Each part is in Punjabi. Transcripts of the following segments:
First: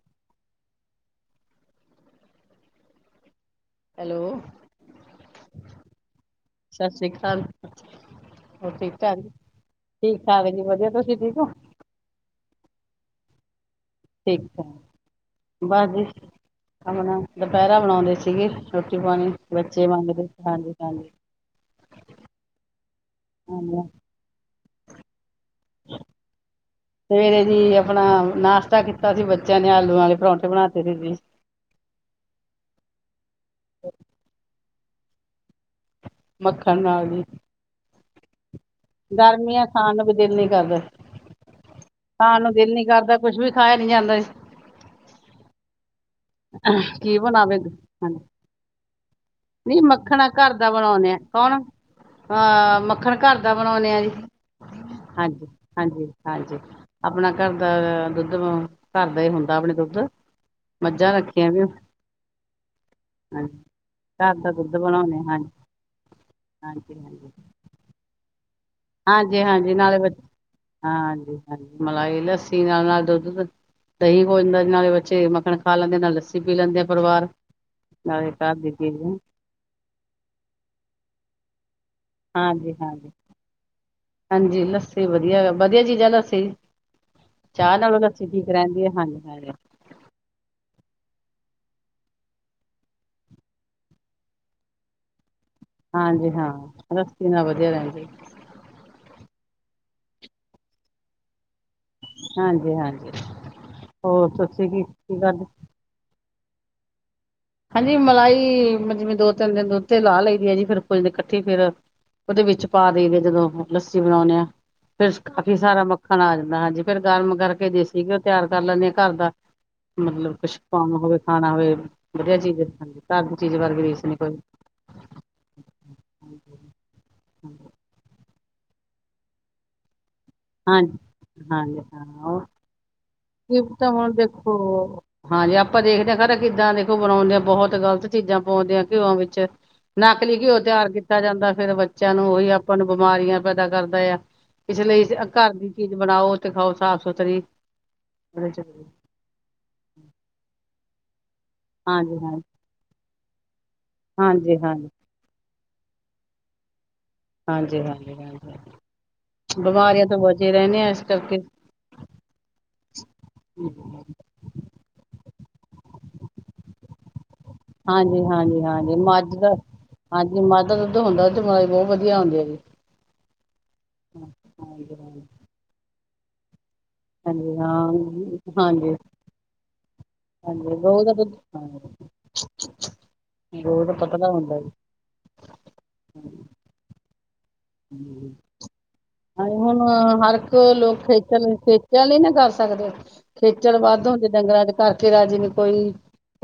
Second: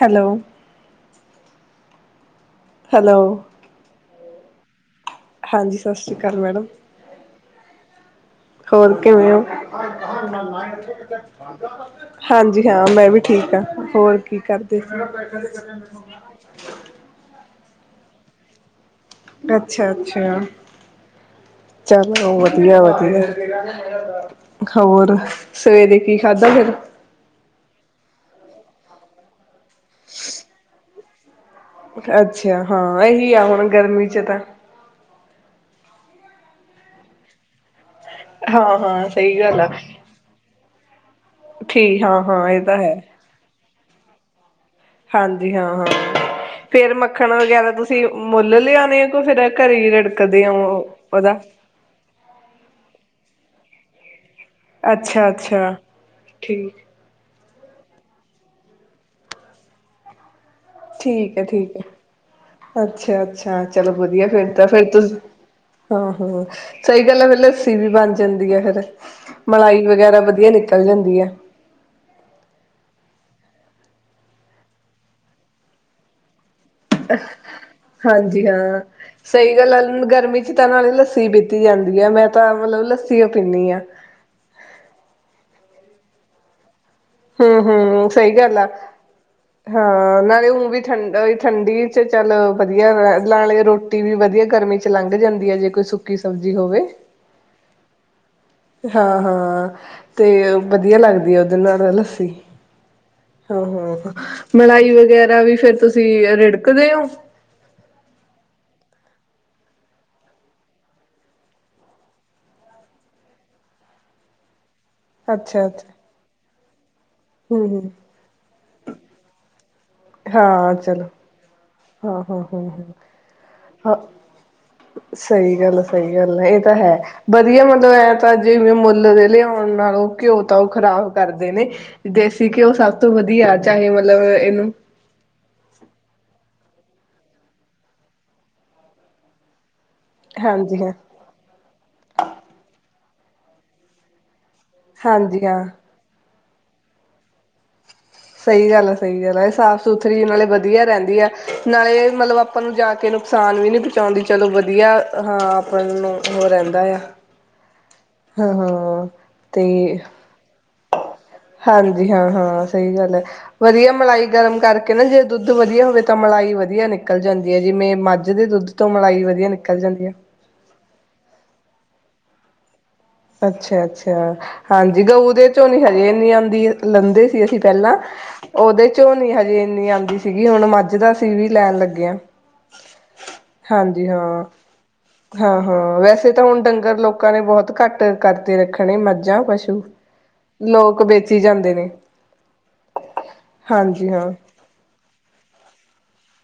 ਹੈਲੋ ਹੈਲੋ ਹੈਲੋ ਹਾਂਜੀ ਸਤਿ ਸ੍ਰੀ ਅਕਾਲ ਮੈਡਮ ਸਤਿ ਸ੍ਰੀ ਅਕਾਲ ਹੋਰ ਠੀਕ ਠਾਕ ਕਿਵੇਂ ਹੋ ਠੀਕ ਠਾਕ ਜੀ ਵਧੀਆ ਤੁਸੀਂ ਠੀਕ ਹੋ ਹਾਂਜੀ ਹਾਂ ਮੈਂ ਵੀ ਠੀਕ ਹਾਂ ਹੋਰ ਕੀ ਠੀਕ ਠਾਕ ਕਰਦੇ ਬਸ ਜੀ ਆਪਣਾ ਦੁਪਹਿਰਾ ਬਣਾਉਂਦੇ ਸੀਗੇ ਰੋਟੀ ਪਾਣੀ ਬੱਚੇ ਅੱਛਾ ਮੰਗਦੇ ਅੱਛਾ ਹਾਂਜੀ ਹਾਂਜੀ ਚਲੋ ਵਧੀਆ [unintelligible] ਹਾਂਜੀ ਹੋਰ ਸਵੇਰੇ ਕੀ ਖਾਧਾ ਫੇਰ ਸਵੇਰੇ ਜੀ ਆਪਣਾ [unintelligible] ਬੱਚਿਆਂ ਨੇ ਆਲੂ ਵਾਲੇ ਪਰੌਂਠੇ ਬਣਾਤੇ ਸੀ ਜੀ ਅੱਛਾ ਹਾਂ ਇਹੀ ਆ ਹੁਣ ਗਰਮੀ ਚ ਤਾਂ ਮੱਖਣ ਨਾਲ ਜੀ ਹਾਂ ਹਾਂ ਸਹੀ ਗੱਲ ਗਰਮੀਆਂ ਆ, ਖਾਨ ਨੂੰ ਵੀ ਦਿਲ ਨੀ ਕਰਦੇ ਠੀਕ ਹਾਂ ਹਾਂ ਇਹ ਤਾਂ ਹੈ ਕਰਦਾ ਕੁਛ [unintelligible] ਹਾਂਜੀ ਹਾਂ ਹਾਂ ਫੇਰ ਕੀ ਮੱਖਣ ਬਣਾਵੇ ਵਗੈਰਾ ਤੁਸੀਂ ਮੁੱਲ ਲਿਆਣੇ ਹੋ, ਫਿਰ ਘਰੇ ਨਹੀ ਹੀ ਮੱਖਣ ਰਿੜਕਦੇ ਘਰ ਹੋ ਦਾ ਬਣਾਉਣੇ ਆ ਉਹਦਾ? ਕੌਣ ਅਹ ਮੱਖਣ ਘਰ ਦਾ ਬਣਾਉਣੇ ਆ [inaudible] ਅੱਛਾ ਹਾਂਜੀ ਅੱਛਾ ਹਾਂਜੀ ਹਾਂਜੀ ਠੀਕ। ਆਪਣਾ ਘਰ ਦਾ ਦੁੱਧ ਘਰ ਦਾ ਹੀ ਹੁੰਦਾ ਆਪਣੀ ਦੁੱਧ ਮੱਝਾਂ ਠੀਕ ਹੈ ਰੱਖੀਆਂ ਵੀ ਠੀਕ ਹੈ ਅੱਛਾ ਹਾਂਜੀ ਅੱਛਾ ਚਲੋ ਵਧੀਆ ਘਰ ਦਾ ਫਿਰ ਤਾਂ ਦੁੱਧ ਫਿਰ ਤਾਂ ਬਣਾਉਣੇ ਹਾਂਜੀ, ਹਾਂ ਹਾਂ ਹਾਂਜੀ, ਸਹੀ ਗੱਲ ਹੈ ਹਾਂਜੀ। ਫ਼ੇਰ ਲੱਸੀ ਵੀ ਬਣ ਜਾਂਦੀ ਆ ਫ਼ੇਰ ਹਾਂਜੀ ਹਾਂਜੀ ਨਾਲੇ ਹ ਜਾਂਦੀ ਹੈ ਹਾਂਜੀ ਹਾਂਜੀ ਮਲਾਈ ਲੱਸੀ ਨਾਲੇ ਨਾਲ ਦੁੱਧ ਦਹੀਂ ਹੋੋ ਜਾਂਦਾ ਨਾਲੇ ਬੱਚੇ ਮੱਖਣ ਖਾ ਲੈਂਦੇ ਨਾਲ ਲੱਸੀ ਪੀ ਲੈਂਦੇ ਆ ਪਰਿਵਾਰ ਨਾਲੇ ਹਾਂਜੀ ਘਰ ਦੀ ਹਾਂ ਚੀਜ਼ ਸਹੀ ਗੱਲ ਆ ਗਰਮੀ ਚ ਤਾਂ ਨਾਲ ਲੱਸੀ ਹੀ ਪੀਤੀ ਜਾਂਦੀ ਹੈ ਮੈਂ ਤਾਂ ਹਾਂਜੀ ਮਤਲਬ ਹਾਂਜੀ ਲੱਸੀ ਪੀਂਦੀ ਹਾਂ ਹਾਂਜੀ ਲੱਸੀ ਵਧੀਆ ਵਧੀਆ ਜੀ [unintelligible] ਹਮ ਹਮ ਸਹੀ ਗੱਲ ਆ ਹਾਂਜੀ, ਹਾਂਜੀ, ਹਾਂ ਨਾਲੇ ਹੁਣ ਵੀ ਠੰ ਠੰਡੀ ਚਲੋ ਵਧੀਆ ਵਾ ਨਾਲੇ ਰੋਟੀ ਵੀ ਵਧੀਆ ਗਰਮੀ ਚ ਲੰਘ ਜਾਂਦੀ ਹੈ ਜੇ ਕੋਈ ਸੁੱਕੀ ਹਾਂਜੀ ਹਾਂ ਸਬਜ਼ੀ ਹੋਵੇ ਲੱਸੀ ਨਾਲ ਵਧੀਆ ਰਹਿੰਦੀ ਹਾਂ ਹਾਂ ਤੇ ਵਧੀਆ ਲੱਗਦੀ ਹੈ। ਨਾਲ ਲੱਸੀ ਹਾਂਜੀ, ਹਾਂਜੀ। ਹੋਰ ਤੁਸੀਂ ਕੀ ਮਲਾਈ ਹੀ ਕੀ ਵਗੈਰਾ ਕਰਦੇ? ਵੀ ਫੇਰ ਤੁਸੀਂ ਰੇ ਰਿੜਕਦੇ ਹੋ? ਹਾਂਜੀ ਮਲਾਈ ਜਿਵੇਂ ਦੋ ਤਿੰਨ ਦਿਨ ਦੱਤੇ ਲਾ ਲਈਦੀ ਆ ਜੀ ਫਿਰ ਕੁੱਝ ਦਿਨ ਇਕੱਠੀ ਫਿਰ ਉਹਦੇ ਵਿੱਚ ਪਾ ਦੇਦੇ ਜਦੋਂ ਲੱਸੀ ਬਣਾਉਂਦੇ ਆ ਫੇਰ ਕਾਫੀ ਅੱਛਾ ਸਾਰਾ ਅੱਛਾ ਮੱਖਣ ਆ ਜਾਂਦਾ ਹਾਂਜੀ। ਫਿਰ ਗਰਮ ਹਮ ਕਰਕੇ ਹਮ ਦੇਸੀਗੇ ਉਹ ਤਿਆਰ ਕਰ ਲੈਂਦੇ ਆ ਘਰ ਦਾ ਮਤਲਬ ਕੁਛ ਹਾਂ ਕੰਮ ਚਲੋ ਹੋਵੇ ਖਾਣਾ ਹੋਵੇ ਹਾਂ ਵਧੀਆ ਹਾਂ ਚੀਜ਼ ਹਾਂ ਹ ਹਾਂਜੀ ਘਰ ਦੀ ਚੀਜ਼ ਵਰਗੀ ਹ ਰੀਸ ਨੀ ਕੋਈ ਸਹੀ ਗੱਲ ਸਹੀ ਗੱਲ ਹੈ ਇਹ ਤਾਂ ਹੈ ਵਧੀਆ ਮਤਲਬ ਇਹ ਤਾਂ ਜਿਵੇਂ ਮੁੱਲ ਦੇ ਲਿਆਉਣ ਨਾਲੋਂ ਘਿਓ ਤਾਂ ਉਹ ਹਾਂਜੀ ਖ਼ਰਾਬ ਕਰਦੇ ਨੇ ਦੇਸੀ ਘਿਓ ਸਭ ਤੋਂ ਵਧੀਆ ਕਿ ਚਾਹੇ ਤਾਂ ਹੁਣ ਮਤਲਬ ਦੇਖੋ ਇਹਨੂੰ ਹਾਂਜੀ ਆਪਾਂ ਦੇਖਦੇ ਹਾਂ ਖਰ ਕਿੱਦਾਂ ਦੇਖੋ ਬਣਾਉਂਦੇ ਆ ਬਹੁਤ ਗ਼ਲਤ ਚੀਜ਼ਾਂ ਪਾਉਂਦੇ ਆ ਘਿਓ ਵਿੱਚ ਨਕਲੀ ਘਿਓ ਹਾਂਜੀ ਤਿਆਰ ਹਾਂ ਕੀਤਾ ਜਾਂਦਾ ਫੇਰ ਬੱਚਿਆਂ ਨੂੰ ਉਹੀ ਆਪ ਨੂੰ- ਬਿਮਾਰੀਆਂ ਪੈਦਾ ਕਰਦਾ ਆ ਇਸ ਲਈ ਹਾਂਜੀ ਘਰ ਹਾਂ ਦੀ ਚੀਜ਼ ਬਣਾਓ ਖਾਓ ਸਾਫ਼ ਸੁਥਰੀ ਹਾਂਜੀ ਸਹੀ ਗੱਲ ਆ, ਸਹੀ ਗੱਲ ਆ, ਇਹ ਸਾਫ਼ ਸੁਥਰੀ ਨਾਲੇ ਵਧੀਆ ਰਹਿੰਦੇ ਵੀ ਆ ਨਾਲੇ ਹਾਂਜੀ ਮਤਲਬ ਆਪਾਂ ਨੂੰ ਜਾ ਕੇਨੂੰ ਅਸਾਨ ਵੀ ਨੀ ਚਾਹੁੰਦੀ ਚਲੋ ਹਾਂਜੀ ਹਾਂਜੀ ਵਧੀਆ ਹਾਂ ਨੂੰ ਉਹ ਰਹਿੰਦਾ ਆ। ਹਾਂਜੀ ਹਾਂਜੀ ਹਾਂਜੀ ਹਾਂ-ਹਾਂ ਤੇ ਬਿਮਾਰੀਆਂ ਤੋਂ ਬਚੇ ਰਹਿੰਦੇ ਆ ਕਰਕੇ ਹਾਂਜੀ ਹਾਂ ਹਾਂ ਸਹੀ ਗੱਲ ਹੈ ਵਧੀਆ ਮਲਾਈ ਗਰਮ ਕਰਕੇ ਨਾ ਜੇ ਦੁੱਧ ਵਧੀਆ ਹੋਵੇ ਤਾਂ ਮਲਾਈ ਵਧੀਆ ਨਿਕਲ ਜਾਂਦੀ ਹੈ ਜਿਵੇਂ ਹਾਂਜੀ ਮੱਝ ਦੇ ਹਾਂਜੀ ਦੁੱਧ ਤੋਂ ਮਲਾਈ ਵਧੀਆ ਨਿਕਲ ਜਾਂਦੀ ਐ। ਦੁੱਧ ਦੁੱਧ ਹੁੰਦਾ ਜਮਈ ਬਹੁਤ ਵਧੀਆ ਆਉਦੀ ਜੀ [unintelligible] ਅੱਛਾ ਅੱਛਾ ਹਾਂਜੀ ਉਸ ਦੇ ਚ ਨੀ ਅਜੇ ਨੀ ਆਂਦੀ ਐ ਲੈਂਦੇ ਸੀ ਹਾਂਜੀ ਅਸੀਂ ਪਹਿਲਾਂ ਹਾਂ ਉਹਦੇ ਹਾਂਜੀ ਵਿਚੌ ਹਜੇ ਇੰਨੀ ਆਉਂਦੀ ਸੀ। ਸੀਗੀ ਹੁਣ ਹਾਂਜੀ ਮੱਝ ਗਊ ਦਾ ਅਸੀਂ ਦੁੱਧ ਵੀ ਲੈਣ ਲੱਗੇ ਹਾ ਹਾਂ ਗਊ ਦਾ ਹਾਂਜੀ ਪਤਲਾ ਹਾਂ ਹੁੰਦਾ ਜੀ। ਹਾਂ ਹਾਂ ਵੈਸੇ ਤਾਂ ਹੁਣ ਡੰਗਰ ਲੋਕਾਂ ਨੇ ਬਹੁਤ ਘੱਟ ਕਰਤੇ ਰੱਖਣੇ ਮੱਝਾਂ ਹੁਣ ਪਸ਼ੂ ਹਰ ਇੱਕ ਲੋਕ ਵੇਚੀ ਖੇਚਲ ਜਾਂਦੇ ਨੇ ਖੇਚਲ ਹੀ ਨਾ ਕਰ ਸਕਦੇ ਖੇਚਲ ਵੱਧ ਹਾਂਜੀ ਹੁੰਦੇ ਹਾਂ। ਡੰਗਰਾਂ ਚ ਕਰਕੇ ਰਾਜੇ ਨੂੰ ਕੋਈ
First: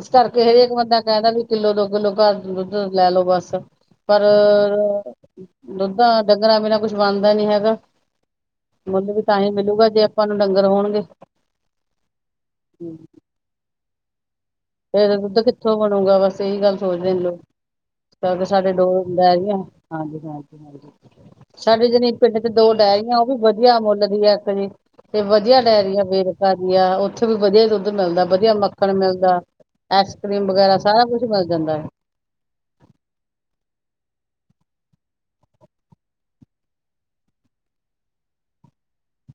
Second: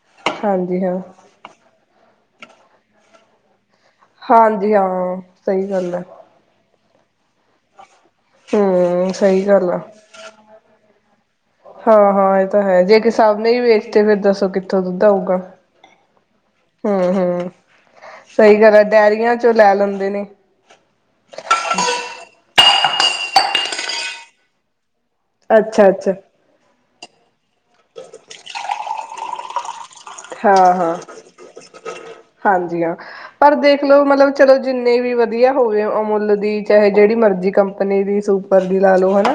ਇਸ ਕਰਕੇ ਹਰੇਕ ਹਾਂਜੀ ਹਾਂ ਬੰਦਾ ਕਹਿੰਦਾ ਵੀ ਕਿੱਲੋ ਦੋ ਕਿੱਲੋ ਘਰ ਦੁੱਧ ਲੈ ਲੋੋ ਬਸ ਪਰ ਹਾਂਜੀ ਹਾਂ ਸਹੀ ਗੱਲ ਹੈ। ਡੰਗਰਾ ਬਿਨਾਂ ਕੁਛ ਬਣਦਾ ਨੀ ਹੈਗਾ। ਮੁੱਲ ਹੂੰ ਵੀ ਤਾਂ ਸਹੀ ਹੀ ਗੱਲ ਆ ਮਿਲੂਗਾ ਜੇ ਆਪਾਂ ਨੂੰ ਡੰਗਰ ਹੋਣਗੇ। ਹਾਂ ਹਾਂ ਇਹ ਤਾਂ ਹੈ ਜੇ ਕਿਸ ਸਭ ਨੇ ਵੇਖ ਤੇ ਫੇਰ ਦੱਸੋ ਕਿ ਫਿਰ ਦੁੱਧ ਕਿੱਥੋਂ ਬਣੂਗਾ ਬਸ ਇਹੀ ਗੱਲ ਹਮ ਸੋਚਦੇ ਨੇ ਲੋਕ ਹਮ ਇਸ ਕਰਕੇ ਸਹੀ ਸਾਡੇ ਗੱਲ ਹੈ ਡੋ ਡਾਇਅਰੀਆਂ ਡਹਿ ਗ ਚੋਂ ਆ ਲੈ ਲੈਂਦੇ ਹਾਂਜੀ ਨੇ ਹਜੀ ਹਜੀ ਸਾਡੇ ਜਣੀ ਪਿੰਡ ਚ ਦੋ ਡਹਿ ਗ ਉਹ ਵੀ ਵਧੀਆ ਮੁੱਲ ਦੀ ਹੈ ਇੱਕ ਜੇ ਤੇ ਵਧੀਆ ਅੱਛਾ ਡਾਇਰੀ ਆ ਅੱਛਾ ਵੇਰਕਾ ਦੀ ਆ ਉੱਥੇ ਵੀ ਵਧੀਆ ਦੁੱਧ ਮਿਲਦਾ ਵਧੀਆ ਮੱਖਣ ਮਿਲਦਾ। ਆਈਸ ਕਰ੍ਰੀਮ ਹਾਂ ਵਗੈਰਾ ਹਾਂ ਸਾਰਾ ਕੁਛ ਮਿਲ ਜਾਂਦਾ ਹੈ ਹਾਂਜੀ ਹਾਂ ਪਰ ਦੇਖਲੋ ਮਤਲਬ ਚਲੋ ਜਿੰਨੇ ਵੀ ਵਧੀਆ ਹੋਵੇ ਅਮੁੱਲ ਦੀ ਚਾਹੇ ਜਿਹੜੀ ਮਰਜ਼ੀ ਕੰਪਨੀ ਦੀ ਸੁਪਰ ਦੀ ਲਾ ਲੋਓ ਹਨਾ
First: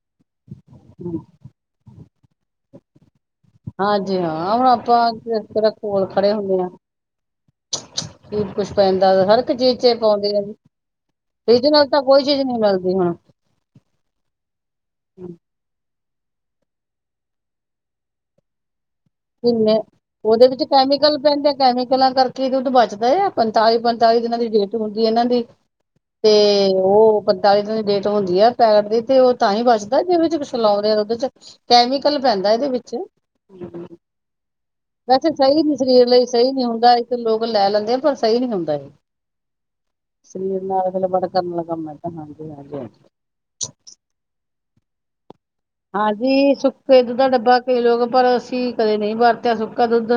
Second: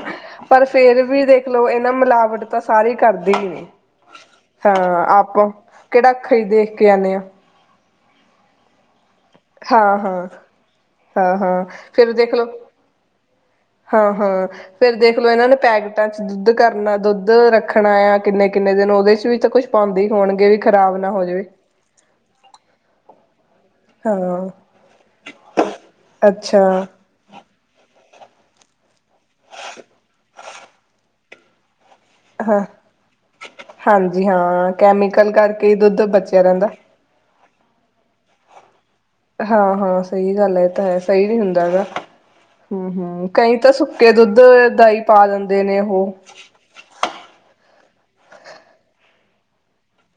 ਪਰ ਫੇਰ ਵੀ ਦੇਖਲੋ ਇਹਨਾਂ ਮਿਲਾਵਟ ਤਾਂ ਸਾਰੇ ਹੀ ਕਰਦੇ। ਹੀ ਨੇ ਹਾਂਜੀ ਹਾਂ ਹੁਣ ਆਪਾਂ ਕੋਲ ਕਿਹੜਾ ਖੜੇ ਅੱਖੀ ਹੁੰਦੇ ਆ ਦੇਖ ਕੇ ਆਦੇ ਆ। ਕੀ ਕੁਛ ਪੈਦਾ ਹਾਂ ਹਾਂ ਹਾਂ ਹਾਂ ਰੀਜਨਲ ਤਾਂ ਫਿਰ ਕੋਈ ਦੇਖ ਚੀਜ਼ ਲੋ ਨਹੀਂ ਮਿਲਦੀ ਹੁਣ ਹਾਂ ਹਾਂ ਫੇਰ ਦੇਖ ਲੋ ਇਹਨਾਂ ਨੇ ਪੈਕਿੰਗ ਚ ਦੁੱਧ ਕਰਨਾ ਦੁੱਧ ਰੱਖਣਾ ਆ ਕਿੰਨੇ ਕਿੰਨੇ ਦਿਨ ਉਹ ਕਿਨੇ ਉਹਦੇ ਵਿੱਚ ਕੈਮੀਕਲ ਹੋ ਜਾਵੇ ਪੈਂਦੇ ਆ ਕੈਮੀਕਲਾਂ ਕਰਕੇ ਇਹ ਦੁੱਧ ਬਚਦਾ ਆ ਪੰਤਾਲੀ ਪੰਤਾਲੀ ਦਿਨਾਂ ਦੀ ਹਾਂ ਡੇਟ ਹੁੰਦੀ ਇਹਨਾਂ ਦੀ ਤੇ ਅੱਛਾ ਉਹ ਦਿ ਦੀ ਡੇਟ ਹੁੰਦੀ ਹੈ ਪੈਕਟ ਦੀ ਤੇ ਉਹ ਤਾਂ ਹੀ ਬਚਦਾ ਜਿਦੇ ਚ ਕੁਛ ਲਾਉਦੇ ਉਹਦੇ ਚ ਕੈਮੀਕਲ ਪੈਂਦਾ ਇਹਦੇ ਵਿੱਚ ਜੀ ਹਾਂ ਕੈਮੀਕਲ ਵੈਸੇ ਸਹੀ ਕਰਕੇ ਹੀ ਨੀ ਦੁੱਧ ਸਰੀਰ ਲਈ ਬਚਿਆ ਸਹੀ ਨਹੀਂ ਰਹਿੰਦਾ। ਹੁੰਦਾ ਇੱਕ ਲੋਕ ਲੈ ਲੈਂਦੇ ਆ ਪਰ ਸਹੀ ਨੀ ਹੁੰਦਾ ਇਹ। ਹਾਂ ਹਾਂ ਸਹੀ ਸਰੀਰ ਗੱਲ ਤਾਂ ਨਾਲ ਹੈ ਗੜਬੜ ਸਹੀ ਨੀ ਕਰਨ ਹੁੰਦਾ ਵਾਲਾ ਹੈਗਾ ਕੰਮ ਹੈ ਤਾਂ ਹਾਂਜੀ ਹਾਂਜੀ ਹਾਂਜੀ ਹੂੰ ਹੂੰ ਕਈ ਤਾਂ ਸੁੱਕੇ ਦੁੱਧ ਧਈ ਪਾ ਦਿੰਦੇ ਨੇ ਉਹ ਹਾਂਜੀ ਸੁੱਕੇ ਦੁੱਧ ਦਾ ਡੱਬਾ ਲੋਕ ਪਰ ਅਸੀਂ ਕਦੇ ਨਹੀਂ ਵਰਤਿਆ ਸੁੱਕਾ ਦੁੱਧ।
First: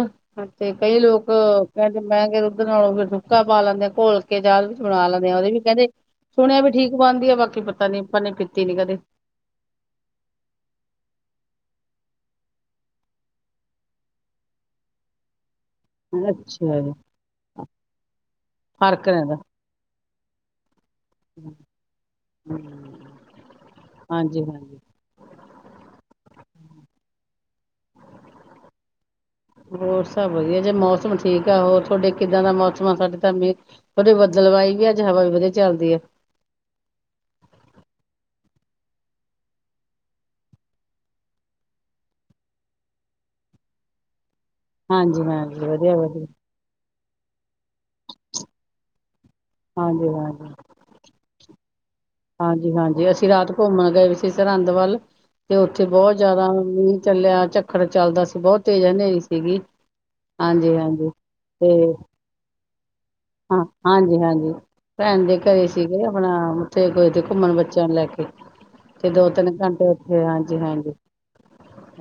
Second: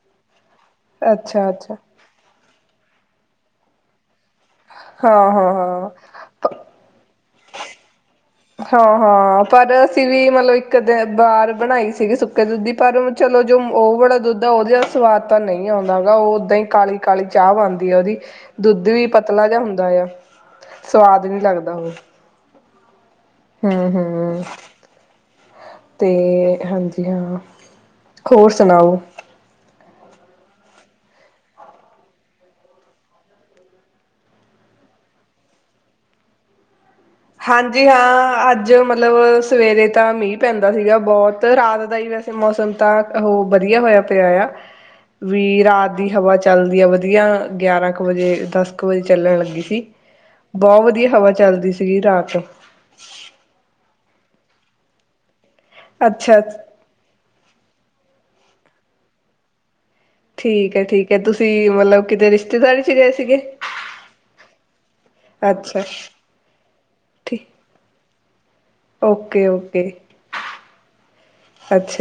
ਤੇ, ਕਈ ਲੋਕ ਅੱਛਾ-ਅੱਛਾ ਕਹਿੰਦੇ ਮਹਿੰਗੇ ਰ ਨਾਲੋਂ ਫ ਸੁੁੱਕਾ ਪਾ ਲੈਂਦੇ ਘੋਲ ਪ ਚਾਹ ਵੀ ਬਣਾ ਲੈਂਦੇ ਆਂ, ਉਹਦੇ ਵੀ ਕਹਿੰਦੇ ਹਾਂ-ਹਾਂ-ਹਾਂ ਸੁਣਿਆ ਵੀ ਠੀਕ ਬਣਦੀ ਆ ਬਾਕੀ ਪਤਾ ਨੀ। ਆਪਾਂ ਨੇ ਪੀਤੀ ਨੀ ਹਾਂ, ਕਦੇ ਹਾਂ, ਪਰ ਅਸੀਂ ਵੀ ਮਤਲਬ। ਇੱਕ ਦਿ ਬਾਹਾਰ ਬਣਾਈ ਸੀਗੀ ਸੁੱਕੇ ਦੁੱਧ ਦੀ ਪਰ, ਚਲੋ ਜੋ ਉਹ ਵਾਲਾ ਦੁੱਧ ਆ ਉਹਦੇ ਸਵਾਦ ਤਾਂ ਨਹੀਂ। ਆਉਂਦਾ ਹੈਗਾ ਉਹ ਓਦਾਂ ਹੀ ਅੱਛਾ ਜੀ ਕਾਲੀ- ਕਾਲੀ ਚਾਹ ਬਣਦੀ ਆ, ਉਹਦੀ ਦੁੱਧ ਵੀ ਫ਼ਰਕ ਰਹਿੰਦਾ ਪਤਲਾ ਜਿਹਾ ਹੁੰਦਾ ਆ। ਸਵਾਦ ਨਹੀ ਲੱਗਦਾ ਉਹ ਹੂੰ, ਹਾਂਜੀ ਹੂੰ ਹਾਂਜੀ ਤੇ, ਹਾਂਜੀ ਹਾਂ, ਹੋਰ ਸੁਣਾਓ? ਹੋਰ ਸਭ ਵਧੀਆ ਜੇ ਮੌਸਮ ਠੀਕ ਆ। ਹੋਰ ਤੁਹਾਡੇ ਕਿੱਦਾਂ ਦਾ ਮੌਸਮ ਆ? ਸਾਡੇ ਤਾਂ ਥੋਡੀੇ ਬਦਲਵਾਈ ਵੀ ਅੱਜ ਹਵਾ ਵੀ, ਵਧੀਆ ਚੱਲਦੀ ਆ। ਹਾਂਜੀ। ਹਾਂ, ਅੱਜ ਮਤਲਬ ਸਵੇਰੇ ਤਾਂ ਮੀਂਹ ਪੈਂਦਾ ਸੀਗਾ ਬਹੁਤ ਰਾਤ ਦਾ ਹੀ ਵੈਸੇ, ਮੌਸਮ ਤਾਂ ਉਹ ਵਧੀਆ ਹੋਇਆ ਪਿਆ ਆ। ਹਾਂਜੀ ਹਾਂਜੀ ਵੀ ਰਾਤ ਵਧੀਆ ਦੀ ਵਧੀਆ ਹਵਾ ਚੱਲਦੀ ਹੈ ਵਧੀਆ। ਵਧਆ, ਗਿਆਰਾਂ ਕੁ ਵਜੇ, ਦਸ ਕੁ ਵਜੇ। ਚੱਲਣ ਲੱਗੀ ਸੀ ਹਾਂਜੀ ਹਾਂਜੀ ਬਹੁਤ ਵਧੀਆ ਹਵਾ ਚੱਲਦੀ ਸੀ। ਹਾਂਜੀ। ਹਾਂਜੀ। ਅਸੀਂ ਰਾਤ ਘੁੰਮਣ ਗਏ ਸਰਹੰਦ ਵੱਲ। ਤੇ, ਉੱਥੇ ਬਹੁਤ ਅੱਛਾ ਜਿਆਦਾ ਮੀਂਹ ਚੱਲਿਆ। ਵੱਖਰ ਚੱਲਦਾ ਸੀ, ਬਹੁਤ ਤੇਜ਼ ਹਨੇਰੀ ਸੀਗੀ। ਹਾਂਜੀ ਠੀਕ ਹੈ। ਹਾਂਜੀ ਠੀਕ ਹੈ। ਤੁਸੀਂ ਤੇ ਮਤਲਬ ਕਿਤੇ ਰਿਸ਼ਤੇਦਾਰੀ ਚ ਗਏ ਸੀਗੇ ਹਾਂ, ਹਾਂਜੀ -ਹਾਂਜੀ ਭੈਣ ਦੇ ਘਰੇ ਅੱਛਾ ਸੀਗੇ, ਆਪਣਾ ਉੱਥੇ ਦੇ ਠੀਕ ਘੁੰਮਣ ਬੱਚਿਆਂ ਨੂੰ ਲੈ ਕੇ। ਤੇ ਦੋ ਓਕੇ। ਤਿੰਨ ਘੰਟੇ ਓਕੇ। ਉੱਥੇ ਹਾਂਜੀ ਹਾਂਜੀ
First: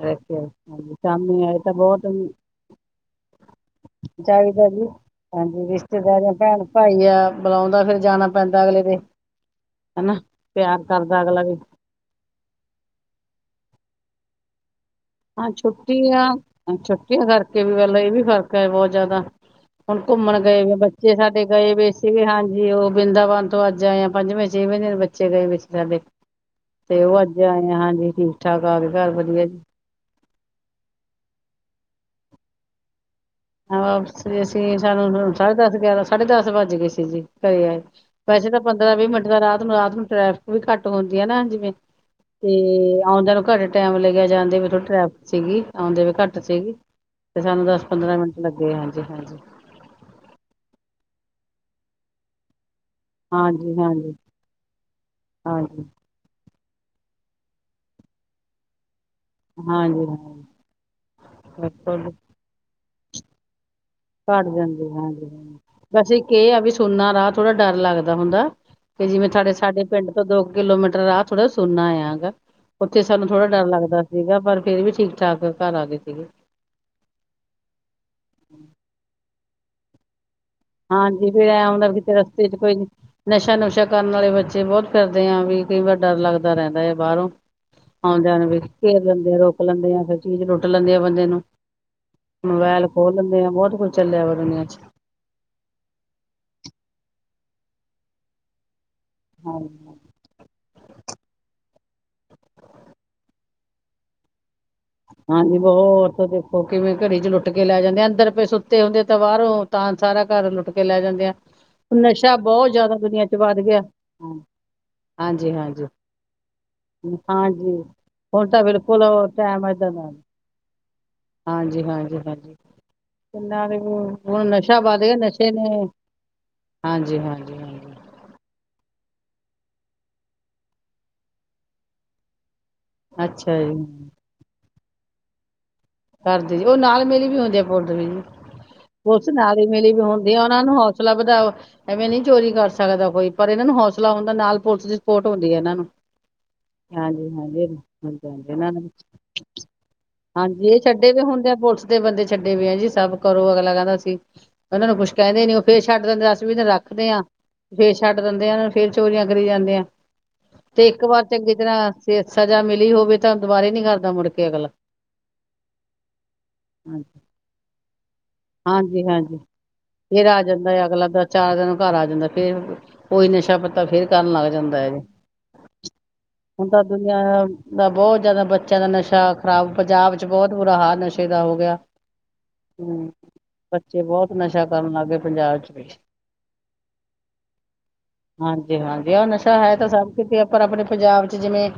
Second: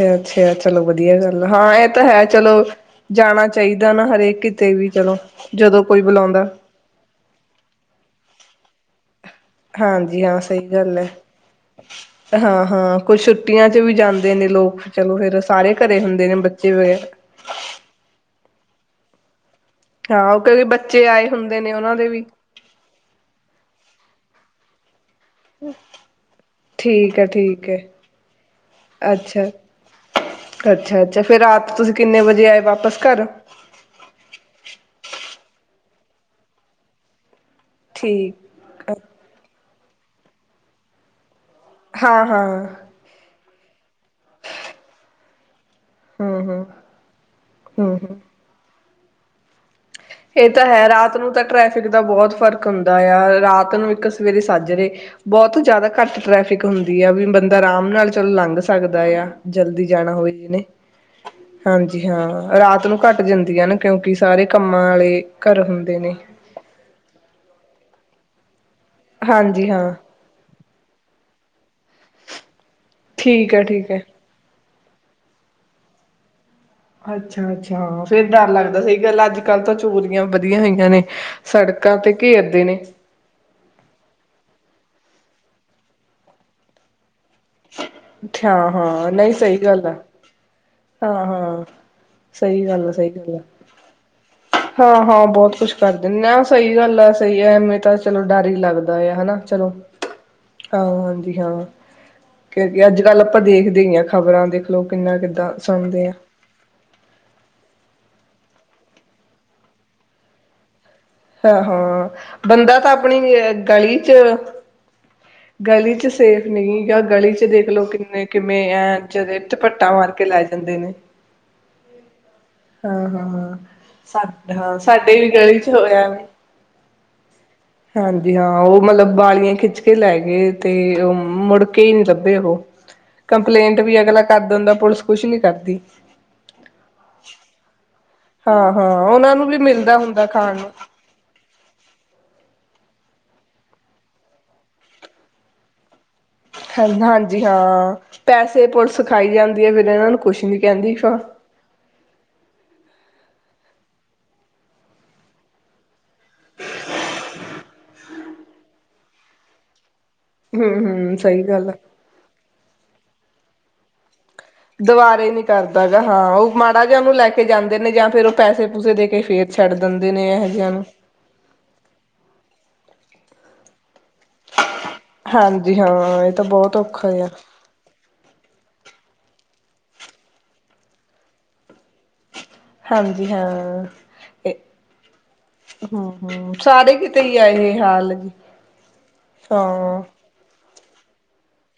ਰੱਖਿਆ ਚਲੋ ਹਾਂਜੀ ਵਧੀਆ ਸ਼ਾਮੀ ਗੱਲ ਆਏ ਹਾਂ, ਇਹ ਬਹੁਤ ਤਾਂ ਹੈ, ਚਲੋ ਜਾਣਾ ਚਾਹੀਦਾ ਨਾ ਹਰੇਕ ਕਿਤੇ ਵੀ ਚਲੋ, ਜਦੋਂ ਕੋਈ ਰਿਸ਼ਤੇਦਾਰ ਬੁਲਾਉਂਦਾ ਭੈਣ ਭਾਈ ਆ, ਬੁਲਾਉਂਦਾ ਫਿਰ ਜਾਣਾ ਪੈਂਦਾ ਅਗਲੇ ਦੇ। ਹਨਾ ਹਾਂਜੀ। ਹਾਂ ਸਹੀ ਪਿਆਰ ਗੱਲ ਹੈ, ਕਰਦਾ ਅਗਲਾ ਵੀ ਹਾਂ- ਹਾਂ ਕੋਈ ਛੁੱਟੀਆਂ'ਚ ਵੀ ਜਾਂਦੇ‌। ਨੇ ਲੋਕ। ਚਲੋ ਫੇਰ ਹਾਂ, ਸਾਰੇ ਘਰੇ ਹੁੰਦੇ ਨੇ ਬੱਚੇ ਛੁੱਟੀਆਂ- ਵਗੈਰਾ। ਛੁੱਟੀਆਂ ਕਰਕੇ ਵੀ ਗਲ ਇਹ ਵੀ ਫਰਕ ਹੈ, ਬਹੁਤ ਜ਼ਿਆਦਾ। ਹੁਣ ਹਾਂ ਉਹ ਘੁੰਮਣ ਕਿਉਂਕਿ ਗਏ ਵੀ, ਬੱਚੇ ਆਏ ਸਾਡੇ ਹੁੰਦੇ ਨੇ ਗਏ ਵੇ ਉਹਨਾਂ ਦੇ ਸੀ ਵੀ, ਹਾਂਜੀ। ਉਹ ਬ੍ਰਿੰਦਾਵਨ ਤੋਂ ਅੱਜ ਆ ਪੰਜਵੇਂ -ਛੇਵੇਂ ਦਿਨ ਬੱ ਬੱਚੇ ਗਏ ਵਿੱਚ ਸਾਡੇ ਤੇ, ਠੀਕ ਉਹ ਹੈ ਅੱਜ ਠੀਕ ਆਏ ਹੈ। ਆ ਹਾਂਜੀ ਠੀਕ -ਠਾਕ ਆ ਕੇ ਘਰ ਵਧੀਆ ਜੀ। ਅੱਛਾ- ਅੱਛਾ ਫੇਰ, ਰਾਤ ਤੁਸੀਂ ਕਿੰਨੇ ਵਜੇ ਆਏ ਵਾਪਸ ਘਰ? ਵਾਪਸੀ ਅਸੀਂ ਸਾਨੂੰ ਸਾਢੇ ਦਸ ਗਿਆਰਾਂ ਸਾਢੇ ਦਸ ਵੱਜ ਗਏ ਸੀ ਜੀ। ਕਰ ਆਏ ਠੀਕ ਵੈਸੇ ਤਾਂ ਪੰਦਰਾਂ ਵੀਹ ਮਿੰਟ ਦਾ ਰਾਹ ਰਾਤ ਨੂੰ ਟ੍ਰੈਫਿਕ ਵੀ ਘੱਟ ਹੁੰਦੀ ਆ ਨਾ ਹਾਂਜੀ । ਹਾਂ-ਹਾਂ, ਤੇ ਆਉਂਦੇ ਨੂੰ ਘਰੇ ਟੈਮ ਲੱਗਿਆ ਜਾਂਦੇ ਹੋਏ ਥੋੜੀ ਟ੍ਰੈਫਿਕ ਸੀਗੀ। ਆਉਂਦੇ ਵੀ ਘੱਟ ਹੂੰ-ਹੂੰ, ਸੀਗੀ ਤੇ ਸਾਨੂੰ ਦਸ ਪੰਦਰਾਂ ਹੂੰ-ਹੂੰ। ਮਿੰਟ ਤੇ ਹਾਂਜੀ ਹਾਂਜੀ ਏ ਤਾਂ ਹੈ ਰਾਤ ਨੂੰ ਤਾਂ ਟ੍ਰੈਫਿਕ ਦਾ ਬਹੁਤ ਫ਼ਰਕ- ਹੁੰਦਾ ਆ ਰਾਤ ਹਾਂਜੀ ਨੂੰ ਇੱਕ ਹਾਂਜੀ ਹਾਂਜੀ ਸਵੇਰੇ ਸਾਜਰੇ ਬਹੁਤ ਜ਼ਾਦਾ ਹਾਂਜੀ ਘੱਟ ਟ੍ਰੈਫਿਕ ਹੁੰਦੀ ਆ ਵੀ ਬੰਦਾ ਰਾਮ ਨਾਲ ਚਲੋ ਲੰਘ ਸਕਦਾ। ਹੁੰਦਾ ਆ ਜਲਦੀ ਜਾਣਾ ਹੋਏ ਹਾਂਜੀ ਜਿਨੇ ।ਹਾਂਜੀ ਬਿਲਕੁਲ ਹਾਂ- ਰਾਤ ਨੂੰ- ਘੱਟ ਜਾਂਦੀਆਂ ਨੇ। ਕਿਉਂਕਿ ਸਾਰੇ ਘੱਟ ਕੰਮ- ਜਾਂਦੀ ਹਾਂ ਬਸ- ਇਕ ਏ ਆ ਵੀ ਸੁੰਨਾ ਰਾਹ ਥੋੜਾ ਡਰ । ਡਰ ਲੱਗਦਾ ਹੁੰਦਾ। ਕਿ ਜਿਵੇਂ ਤੁਹਾਡੇ ਹਾਂਜੀ ਸਾਡੇ ਹਾਂ ਪਿੰਡ ਤੋਂ ਦੋ- ਕਿਲੋਮੀਟਰ ਰਾਹ ਥੋੜ੍ਹਾ ਸੁੰਨਾ ਆਗਾ ਉੱਥੇ ਸਾਨੂੰ ਥੋੜਾ ਠੀਕ ਹੈ ਡਰ ਠੀਕ ਲੱਗਦਾ ਹੈ। ਸੀਗਾ ਪਰ ਫੇਰ ਵੀ ਠੀਕ ਠਾਕ ਘਰ ਆ ਗਏ ਸਿਗੇ। ਅੱਛਾ -ਅੱਛਾ, ਫੇਰ ਡਰ ਲੱਗਦਾ ਸੀ। ਗੱਲ ਅੱਜ ਕੱਲ ਤਾਂ ਚੋਰੀਆਂ । ਹਾਂਜੀ ਵੀ ਐ ਹੁੰਦਾ ਕਿਤੇ ਰਸਤੇ 'ਚ ਘੇਰਦੇ ਕੋਈ ਨੇ ਨਸ਼ਾ ਨੁਸ਼ਾ ਕਰਨ ਵਾਲੇ ਬੱਚੇ ਬਹੁਤ- ਕਰਦੇ ਆਂ ਵੀ ਕਈ ਵਾਰ ਡਰ ਲੱਗਦਾ ਰਹਿੰਦਾ ਆ ਬਾਹਰੋਂ । ਆਣ ਜਾਣ ਵੇਲੇ ਘੇਰ ਹਾਂ-ਹਾਂ ਨਹੀਂ ਲੈਂਦੇ ਆ, ਸਹੀ ਰੋਕ ਗੱਲ ਲੈਂਦੇ ਆ। ਫੇਰ ਚੀਜ਼ ਰੋਟੀ । ਕੁੱਟ ਲੈਂਦੇ ਆ ਬੰਦੇ ਨੂੰ। ਹਾਂ-ਹਾਂ। ਮੋਬੈਲ ਖੋਹ ਲੈਂਦੇ ਆ ਬਹੁਤ ਕੁੱਝ ਚੱਲਿਆ ਬ- ਹਾਂ ਹਾਂ ਬਹੁਤ । ਕੁੱਛ ਕਰ ਦਿਨੇ ਆ। ਸਈ ਗੱਲ ਆ। ਸਈ ਐ ਐਵੇਂ ਤਾਂ ਚਲੋ ਡਰ ਈ ਲੱਗਦਾ। ਦਾ ਹਨਾ ਚਲੋ। ਹਾਂਜੀ ਹਾਂ- ਹਾਂਜੀ -ਹਾਂ ।ਕਿਉਕ ਅੱਜ ਕੱਲ੍ਹ ਆਪਾਂ ਦੇਖਦੇ ਈ ਆਂ ਖ਼ਬਰਾਂ ਦੇ। ਹਾਂਜੀ ਬਹੁਤ ਹੋਰ ਥਾਂ ਦੇਖੋ ਕਿਵੇਂ ਘੜੀ' ਚ ਲੁੱਟ ਕੇ ਲੈ ਜਾਂਦੇ ਆ ਅੰਦਰ। ਸੁੱਤੇ ਹੁੰਦੇ ਤਾਂ ਬਾਰੋਂ ਤਾਂ ਸਾਰਾ ਘਰ ਲੁੱਟ ਕੇ । ਹਾਂ -ਹਾਂ ਬੰਦਾ ਤਾਂ ਜ਼ਿਆਦਾ ਆਪਣੀ ਦੁਨੀਆ ਚ ਵੱਧ ਗਿਆ ਗਲੀ 'ਚ ਹਾਂ, ਹਾਂਜੀ ਹਾਂਜੀ ਗਲੀ 'ਚ ਸੇਫ ਨੀ ਗਾ। ਗਲੀ ਚ ਹਾਂਜੀ ਦੇਖਲੋ ਕਿੰਨੇ ਹੁਣ ਤਾਂ ਕਿਵੇਂ ਐ ਬਿਲਕੁਲ ਜ- ਟਾਈਮ ਏਦਾਂ ਪੱਟਾਂ ਮਾਰ ਦਾ ਕੇ ਲੈ ਜਾਂਦੇ ਨੇ। ਹਾਂਜੀ- ਹਾਂਜੀ -ਹਾਂਜੀ। ਹਾਂ ਹਾਂ ਕਿੰਨਾ ਵੀ ਸਾ ਹੁਣ ਹਾਂ ਨਸ਼ਾ ਵੱਧ ਗਿਆ ਸਾਡੇ ਵੀ ਨਸ਼ੇ ਗਲੀ ਚ ਨੇ ਹੋਇਆ ਵੀ ਹਾਂਜੀ ਹਾਂਜੀ ਹਾਂਜੀ ਹਾਂ ਉਹ ਮਤਲਬ ਵਾਲੀਆਂ ਖਿੱਚ ਕੇ ਲੈ ਗਏ ਤੇ ਉਹ ਮੁੜਕੇ ਹੀ ਨੀ ਲੱਭੇ ਉਹ ਅੱਛਾ ਜੀ ਕੰਪਲੇਂਟ ਵੀ ਅਗਲਾ ਕਰ ਦ ਹੁੰਦਾ ਪੁਲਿਸ ਕੁਛ ਨੀ ਕਰਦੀ ਕਰਦੇ ਜ ਉਹ ਨਾਲ ਮਿਲੀ ਵੀ ਹੁੰਦੇ ਆ ਹਾਂ-ਹਾਂ ਉਸ ਉਹਨਾਂ ਨੂੰ ਨਾਲੀ ਮਿਲੀ ਮਿਲਦਾ ਵੀ ਹੁੰਦਾ ਹੁੰਦੀ ਆ ਖਾਣ ਉਹਨਾ ਨੂੰ ਹੌਸਲਾ ਵਧਾਓ ਐਵੇਂ ਨੀ ਚੋਰੀ ਕਰ ਸਕ ਸਕਦਾ ਕੋਈ ਪਰ ਇਹਨਾਂ ਨੂੰ ਹੌਸਲਾ ਹੁੰਦਾ ਨਾਲ ਪੁਲਿਸ ਦੀ ਸਪੋਰਟ ਹੁੰਦੀ ਹੈ ਇਹਨਾਂ ਨੂੰ ਹ ਹਾਂਜੀ ਹਾਂ ਹਾਂਜੀ ਹਾਂਜੀ ਪੈਸੇ ਇਹਨਾਂ ਨੂੰ ਪੁਲਿਸ ਖਾਈ ਜਾਂਦੀ ਹੈ ਫੇਿਰ ਇਹਨਾਂ ਨੂੰ ਕੁਛ ਨੀ ਹਾਂਜੀ ਇਹ ਕਹਿੰਦੇ ਛੱਡੇ ਵੀ ਹੁੰਦੇ ਆ ਪੁਲਿਸ ਦੇ ਬੰਦੇ ਛੱਡੇ ਵੀ ਆ ਜੀ ਸਭ ਕਰੋ ਅਗਲਾ ਕਹਿੰਦਾ ਸੀ ਉਹਨਾਂ ਨੂੰ ਕੁਛ ਕਹਿੰਦੇ ਨੀ ਉਹ ਫੇਰ ਛੱਡ ਦਿੰਦੇ ਅਸੀ ਵੀ ਇਹੂੰ ਰੱਖਦੇ ਆਾਂ ਫੇਰ ਛੱਡ ਦਿੰਦੇ ਆ ਉਹ ਨੂੰ ਫੇਰ ਚੋਰੀਆਂ ਕਰੀ ਜਾਂਦੇ ਆ ਤੇ ਇੱਕ ਹੂੰ-ਹੂੰ ਵਾਰ ਸਹੀ ਚੰਗੀ ਗੱਲ ਆ। ਤਰ੍ਹਾਂ ਸ ਸਜ਼ਾ ਮਿਲੀ ਹੋਵੇ ਤਾਂ ਦੁਾਰੇ ਨੀ ਕਰਦਾ ਮੁੜ ਕੇ ਅਗਲਾ ਦੁਵਾਰੇ ਨ ਕਰਦਾ ਗਾ ਹਾਂ ਉਹ ਮਾੜਾ ਜਿਹਾ ਨੂੰ ਲੈ ਕੇ ਜਾਂਦੇ ਨੇ ਜਾਂ ਫੇਿਰ ਉਹ ਪੈਸੇ ਪੂਸੇ ਹਾਂਜੀ ਦੇ ਕੇ ਹਾਂਜੀ ਫੇਰ ਛੱਡ ਦਿੰਦੇ ਨੇ ਫੇਰ ਆ ਇਹੋ ਜਿਹਾ ਜਾਂਦਾ ਨੂੰ ਹੈ ਅਗਲਾ ਦਾ ਚਾਰ ਦਿਨ ਘਰ ਆ ਜਾਂਦਾ ਫੇਰ ਉਹੀ ਨਸ਼ਾ ਪੱਤਾ ਫੇਰ ਕਰਨ ਲੱਗ ਜਾਂਦਾ ਹੈ ਜੀ ਹਾਂਜੀ ਹਾਂ ਇਹ ਹੁਣ ਬਹੁਤ ਤਾਂ ਔਖਾ ਦੁਨੀਆਂ ਆ। ਦਾ ਬਹੁਤ ਜਿਆਦਾ ਬੱਚਿਆਂ ਦਾ ਨਸ਼ਾ ਖ਼ਰਾਬ ਪੰਜਾਬ ਬਹੁਤ ਬੁਰਾ ਹਾਲ ਨਸ਼ੇ ਦਾ ਹੋ ਗਿਆ ਹਮ ਹਾਂਜੀ ਹਾਂ ਬੱਚੇ ਬਹੁਤ ਨਸ਼ਾ ਕਰਨ ਲੱਗ ਗਏ ਪੰਜਾਬ ਚ ਵੀ ਹੂੰ-ਹੂੰ ਸਾਰੇ ਕਿਤੇ ਹੀ ਆ ਇਹ ਹਾਲ ਜੀ। ਹਾਂਜੀ ਹਾਂਜੀ ਆਹ ਨਸ਼ਾ ਹੈ ਤਾਂ ਹਾਂ ਸਭ ਕਿਤੇ ਪਰ ਆਪਣੇ ਪੰਜਾਬ ਚ ਜਿਵੇਂ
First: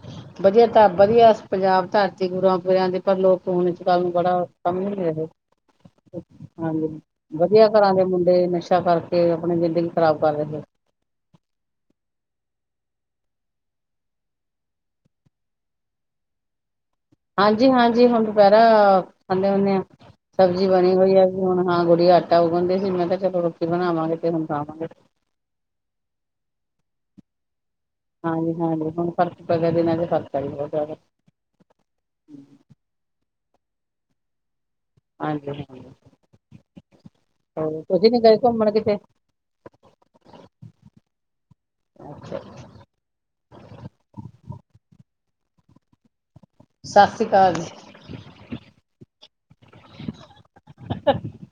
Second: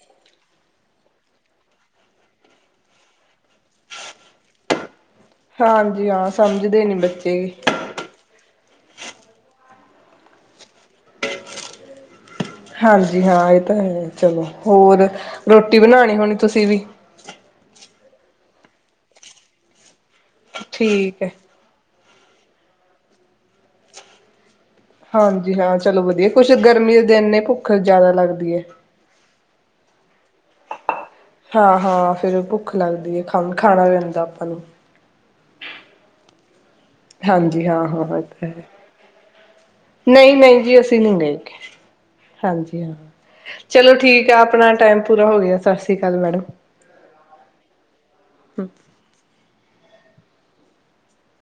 ਵਧੀਆ ਧ ਵਧੀਆ ਪੰਜਾਬ ਧਰਤੀ ਗੁਰੂਆਂ ਪੁਰਿਆਂ ਦੇ ਪਰ ਲੋਕ ਹੁਣ ਇਸ ਗੱਲ ਨੂੰ ਬੜਾ ਕੰਿਲ ਰਿਹਾ ਹਾਂਜੀ ਹਾਂ ਸਮਝਦੇ ਨੀ ਬੱਚੇ ਅੱਛਾ ਕਰਕੇ ਆਪਣੀ ਜ਼ਿੰਦਗੀ ਖ਼ਰਾਬ ਕਰ ਰਹੇ ਹਾਂਜੀ ਹਾਂ ਇਹ ਤਾਂ ਹੈ ਚਲੋ ਹੋਰ ਰੋਟੀ ਬਣਾਉਣੀ ਹੋਣੀ ਤੁਸੀਂ ਵੀ ਹਾਂਜੀ ਹਾਂਜੀ ਹੁਣ ਦੁਪਹਿਰਾ ਖਾਂਦੇ ਹੁੰਦੇ ਹ ਸਬਜ਼ੀ ਬਣੀ ਹੋਈ ਹੈ ਵੀ ਹੁਣ ਹਾਂ ਗੁੜੀ ਆਟ ਤਾਂ ਉਹ ਕਹਦੇ ਸੀ ਮੈਂ ਤਾਂ ਚਲੋ ਰੋਟੀ ਬਣਾਵਾਂਗੇ ਤੇ ਹੁਣ ਖਾਵਾਂਗੇ। ਹਾਂਜੀ ਹਾਂ ਚਲੋ ਵਧੀਆ ਕੁਛ ਗਰਮੀ ਨੇ ਜ਼ਿਆਦਾ ਹਾਂਜੀ ਲੱਗਦੀ ਹੈ। ਹਾਂਜੀ ਹੁਣ ਖਰਚ ਪੈ ਗਿਆ ਦਿਨਾਂ ਚ ਖਰਚ ਸ ਹੋਜ਼ ਹਾਂ ਹਾਂ ਫੇਰ ਭੁੱਖ ਲੱਗਦੀ ਹੈ ਖੰ ਖਾਣਾ ਪੈਂਦਾ ਆਪਾਂ ਨੂੰ ਹਾਂਜੀ-ਹਾਂਜੀ। ਹਾਂਜੀ ਹੋਰ ਹਾਂ ਹਾਂ ਤੁਸੀਂ ਨੀ ਇਹ ਗਏ ਤਾਂ ਹੈ ਘੁੰਮਣ ਕਿਤੇ ਨਹੀਂ- ਨਹੀਂ ਜੀ ਅਸੀਂ ਨਹੀਂ ਗਏ, ਅੱਛਾ ਹਾਂਜੀ ਹਾਂ ਚਲੋ ਠੀਕ ਆ, ਆਪਣਾ ਟਾਈਮ ਪੂਰਾ ਹੋ ਗਿਆ। ਸਤਿ ਸ਼੍ਰੀ ਅਕਾਲ ਮੈਡਮ। ਸਤਿ ਸ੍ਰੀ ਅਕਾਲ ਜੀ। [unintelligible]